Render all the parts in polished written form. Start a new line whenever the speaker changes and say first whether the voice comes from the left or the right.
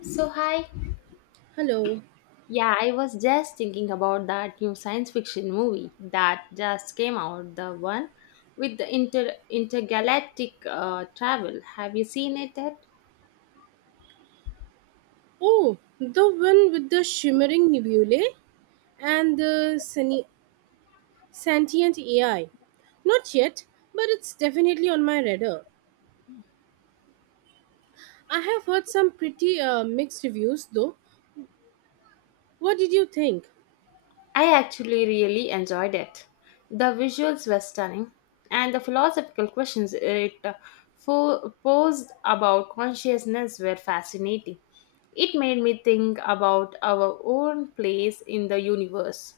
left: So, hi.
right: Hello.
left: Yeah, I was just thinking about that new science fiction movie that just came out, the one with the intergalactic travel. Have you seen it yet?
right: Oh, the one with the shimmering nebulae and the sentient AI. Not yet, but it's definitely on my radar. I have heard some pretty mixed reviews though. What did you think?
left: I actually really enjoyed it. The visuals were stunning, and the philosophical questions it posed about consciousness were fascinating. It made me think about our own place in the universe.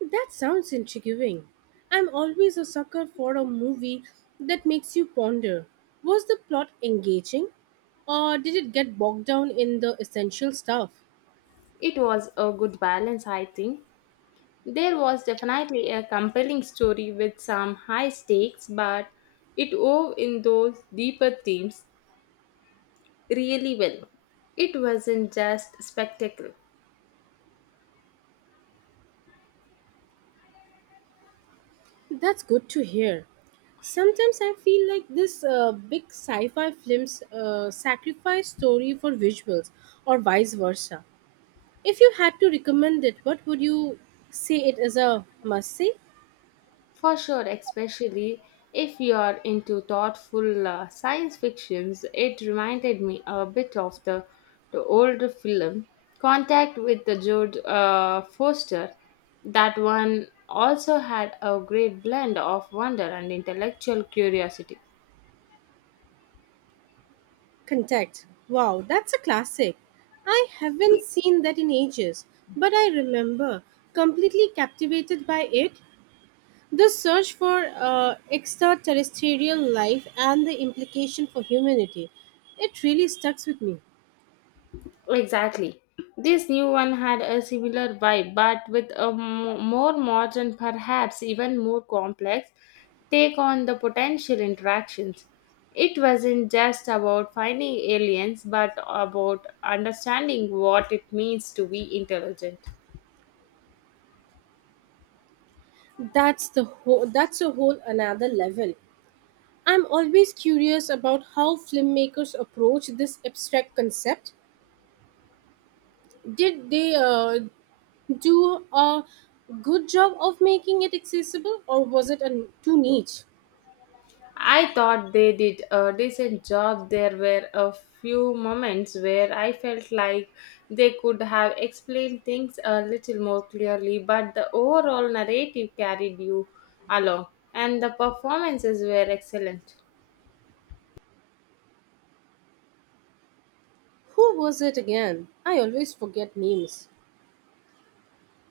right: That sounds intriguing. I'm always a sucker for a movie that makes you ponder. Was the plot engaging? Or did it get bogged down in the essential stuff?
left: It was a good balance, I think. There was definitely a compelling story with some high stakes, but it wove in those deeper themes really well. It wasn't just spectacle,
right: That's good to hear. Sometimes I feel like this big sci-fi films sacrifice story for visuals, or vice versa. If you had to recommend it, what would you say, it is a must-see?
left: for sure, especially if you're into thoughtful science fictions. It reminded me a bit of the older film Contact with the George Foster. That one also had a great blend of wonder and intellectual curiosity.
right: Contact. Wow, that's a classic. I haven't seen that in ages, but I remember completely captivated by it. The search for extraterrestrial life and the implication for humanity. It really stuck with me.
left: Exactly. This new one had a similar vibe, but with a more modern, perhaps even more complex take on the potential interactions. It wasn't just about finding aliens, but about understanding what it means to be intelligent.
right: That's a whole another level. I'm always curious about how filmmakers approach this abstract concept. Did they do a good job of making it accessible, or was it a, too niche?
left: I thought they did a decent job. There were a few moments where I felt like they could have explained things a little more clearly, but the overall narrative carried you along, and the performances were excellent.
right: Who was it again? I always forget names.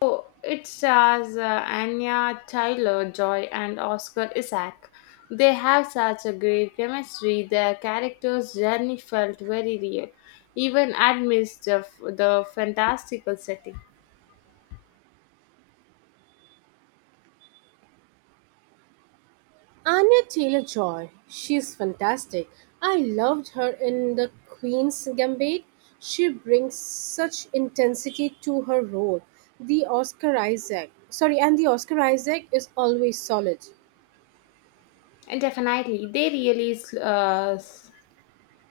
left: Oh, it stars Anya Tyler Joy and Oscar Isaac. They have such a great chemistry. Their characters' journey felt very real, even amidst the fantastical setting.
right: Anya Taylor-Joy, she's fantastic. I loved her in The Queen's Gambit. She brings such intensity to her role. The Oscar Isaac, sorry, and the Oscar Isaac is always solid.
left: And definitely, they really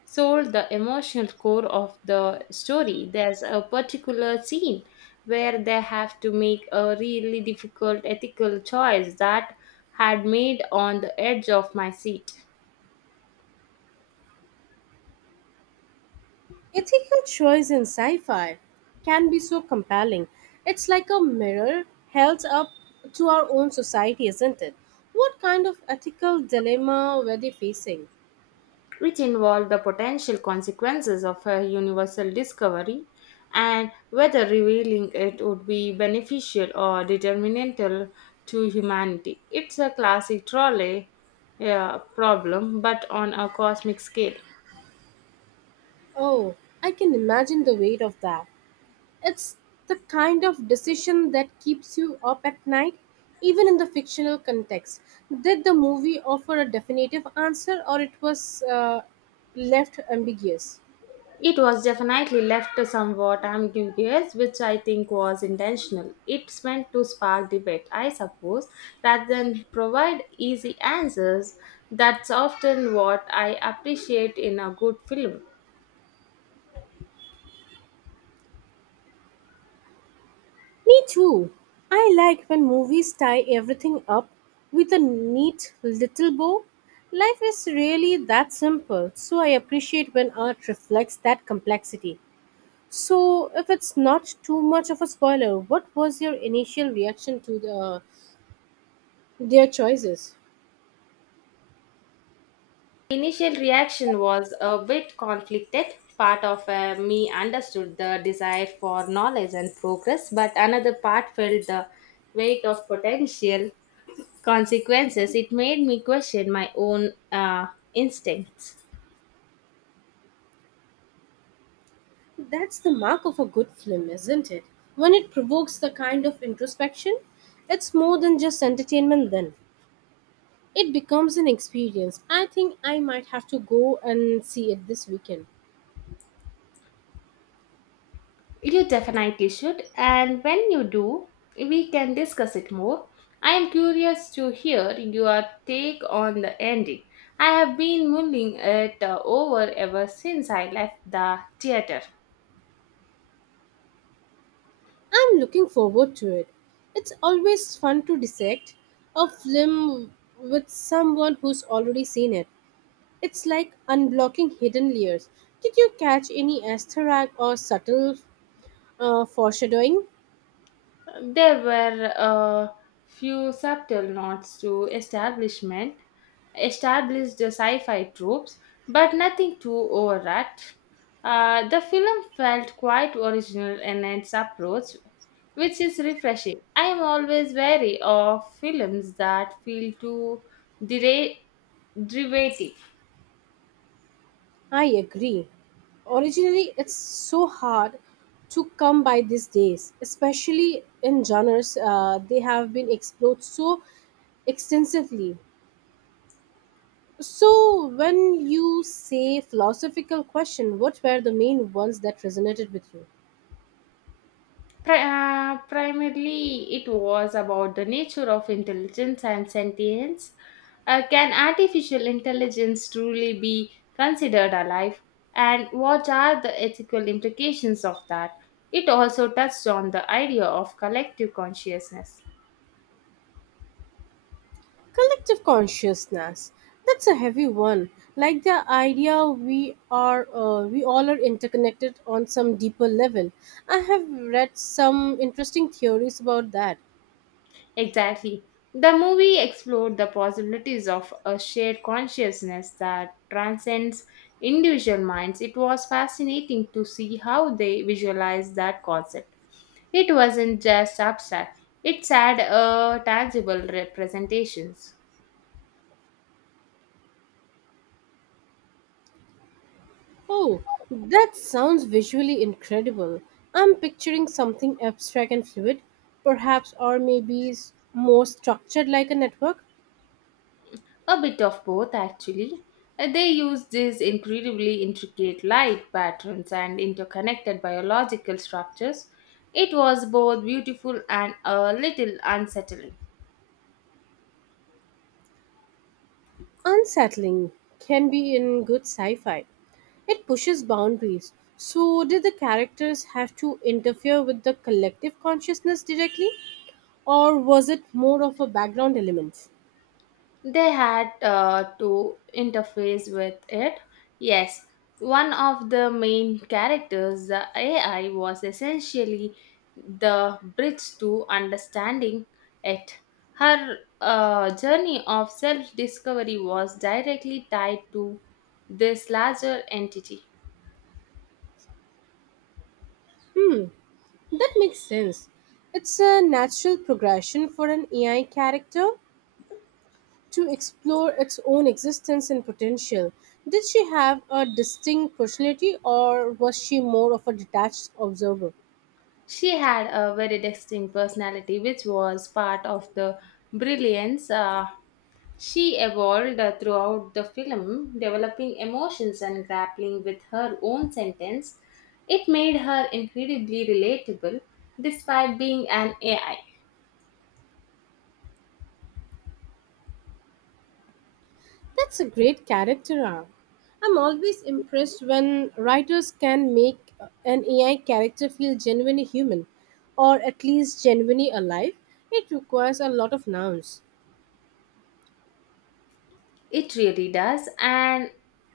left: sold the emotional core of the story. There's a particular scene where they have to make a really difficult ethical choice that had made on the edge of my seat,
right: Ethical choice in sci-fi can be so compelling. It's like a mirror held up to our own society, isn't it? What kind of ethical dilemma were they facing?
left: which involved the potential consequences of a universal discovery and whether revealing it would be beneficial or detrimental to humanity. It's a classic trolley problem, but on a cosmic scale.
right: Oh, I can imagine the weight of that. It's the kind of decision that keeps you up at night, even in the fictional context. Did the movie offer a definitive answer or it was left ambiguous?
left: It was definitely left somewhat ambiguous, which I think was intentional. It's meant to spark debate, I suppose, rather than provide easy answers. That's often what I appreciate in a good film.
right: Me too. I like when movies tie everything up with a neat little bow. Life is really that simple, so I appreciate when art reflects that complexity. So, if it's not too much of a spoiler, what was your initial reaction to the Their choices.
left: Initial reaction was a bit conflicted. Part of me understood the desire for knowledge and progress, but another part felt the weight of potential consequences. It made me question my own instincts.
right: That's the mark of a good film, isn't it? When it provokes the kind of introspection, it's more than just entertainment then. It becomes an experience. I think I might have to go and see it this weekend.
left: You definitely should, and when you do, we can discuss it more. I am curious to hear your take on the ending. I have been mulling it over ever since I left the theater.
right: I'm looking forward to it. It's always fun to dissect a film with someone who's already seen it. It's like unblocking hidden layers. Did you catch any asterisk or subtle foreshadowing?
left: There were a few subtle nods to established sci-fi tropes, but nothing too overwrought. The film felt quite original in its approach, which is refreshing. I am always wary of films that feel too dera- derivative.
right: I agree. Originally, it's so hard to come by these days, especially in genres they have been explored so extensively. So, when you say philosophical question, what were the main ones that resonated with you?
left: Primarily, it was about the nature of intelligence and sentience. Can artificial intelligence truly be considered alive? And what are the ethical implications of that? It also touched on the idea of collective consciousness.
right: Collective consciousness. That's a heavy one. Like the idea we all are interconnected on some deeper level. I have read some interesting theories about that.
left: Exactly. The movie explored the possibilities of a shared consciousness that transcends individual minds. It was fascinating to see how they visualized that concept. It wasn't just abstract, it had a tangible representations.
right: Oh, that sounds visually incredible. I'm picturing something abstract and fluid, perhaps, or maybe more structured like a network.
left: A bit of both, actually. They used these incredibly intricate light patterns and interconnected biological structures. It was both beautiful and a little unsettling.
right: Unsettling can be in good sci fi. It pushes boundaries. So, did the characters have to interfere with the collective consciousness directly, or was it more of a background element?
left: They had to interface with it. Yes, one of the main characters, the AI, was essentially the bridge to understanding it. Her journey of self discovery was directly tied to this larger entity.
right: That makes sense. It's a natural progression for an AI character to explore its own existence and potential. Did she have a distinct personality or was she more of a detached observer?
left: She had a very distinct personality, which was part of the brilliance. She evolved throughout the film, developing emotions and grappling with her own sentence. It made her incredibly relatable despite being an AI.
right: That's a great character arc. I'm always impressed when writers can make an AI character feel genuinely human or at least genuinely alive. It requires a lot of nouns.
left: It really does, and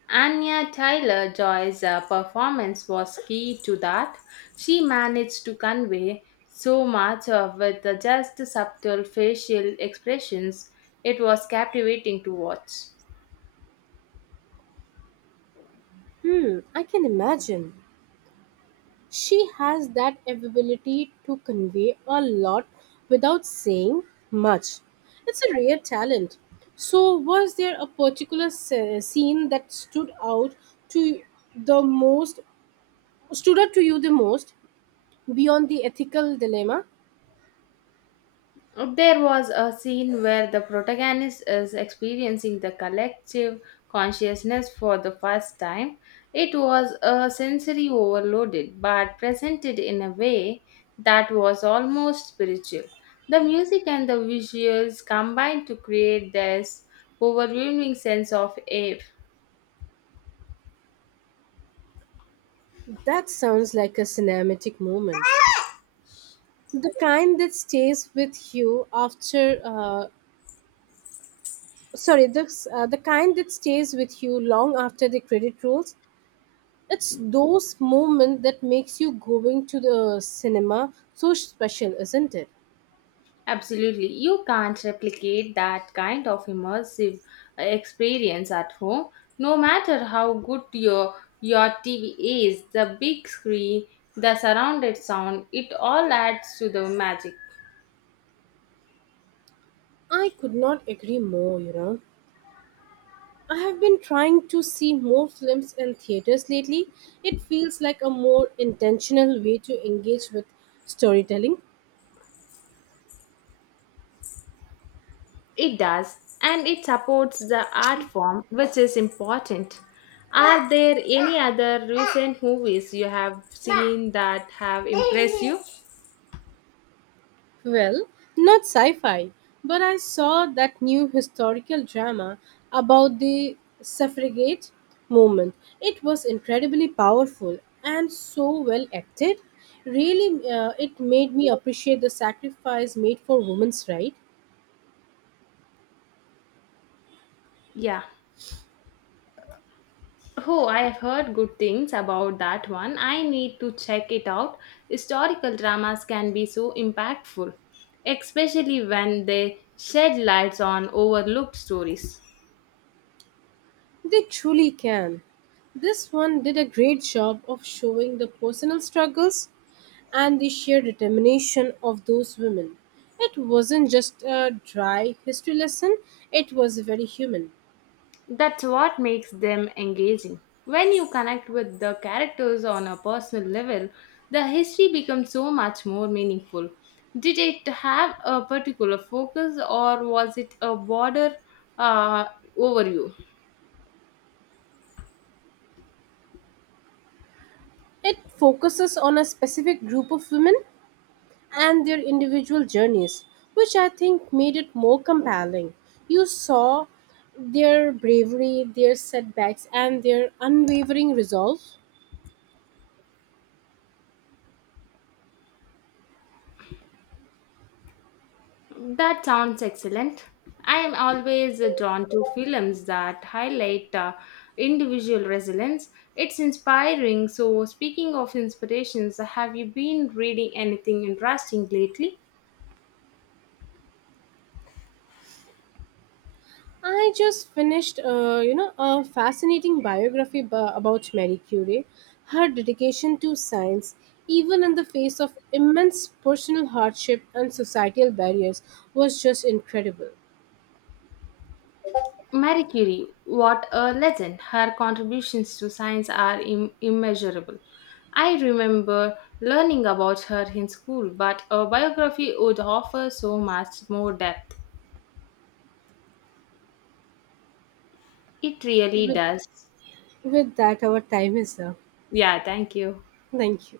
left: Anya Tyler Joy's performance was key to that. She managed to convey so much of with just subtle facial expressions. It was captivating to watch.
right: Hmm, I can imagine. She has that ability to convey a lot without saying much. It's a rare talent. So, was there a particular scene that stood out to the most, stood out to you the most, beyond the ethical dilemma?
left: There was a scene where the protagonist is experiencing the collective consciousness for the first time. It was a sensory overloaded, but presented in a way that was almost spiritual. The music and the visuals combined to create this overwhelming sense of awe.
right: That sounds like a cinematic moment. The kind that stays with you after, sorry, the, The kind that stays with you long after the credit rolls. It's those moments that makes you going to the cinema so special, isn't it?
left: Absolutely. You can't replicate that kind of immersive experience at home. No matter how good your TV is, the big screen, the surrounded sound, it all adds to the magic.
right: I could not agree more, you know. I have been trying to see more films in theaters lately. It feels like a more intentional way to engage with storytelling.
left: It does, and it supports the art form, which is important. Are there any other recent movies you have seen that have impressed you?
right: Well, not sci fi, but I saw that new historical drama about the suffragette movement. It was incredibly powerful and so well acted. Really, it made me appreciate the sacrifice made for women's rights.
left: Yeah. Oh, I have heard good things about that one. I need to check it out. Historical dramas can be so impactful, especially when they shed lights on overlooked stories.
right: They truly can. This one did a great job of showing the personal struggles and the sheer determination of those women. It wasn't just a dry history lesson, it was very human.
left: That's what makes them engaging. When you connect with the characters on a personal level, the history becomes so much more meaningful. Did it have a particular focus or was it a broader uh, overview?
right: It focuses on a specific group of women and their individual journeys, which I think made it more compelling. You saw their bravery, their setbacks, and their unwavering resolve.
left: That sounds excellent. I am always drawn to films that highlight individual resilience. It's inspiring. So, speaking of inspirations, have you been reading anything interesting lately?
right: I just finished, a fascinating biography about Marie Curie. Her dedication to science, even in the face of immense personal hardship and societal barriers, was just incredible.
left: Marie Curie, what a legend. Her contributions to science are immeasurable. I remember learning about her in school, but a biography would offer so much more depth. It really
right: With,
left: does.
right: with that, our time is up.
left: Yeah, thank you.
right: Thank you.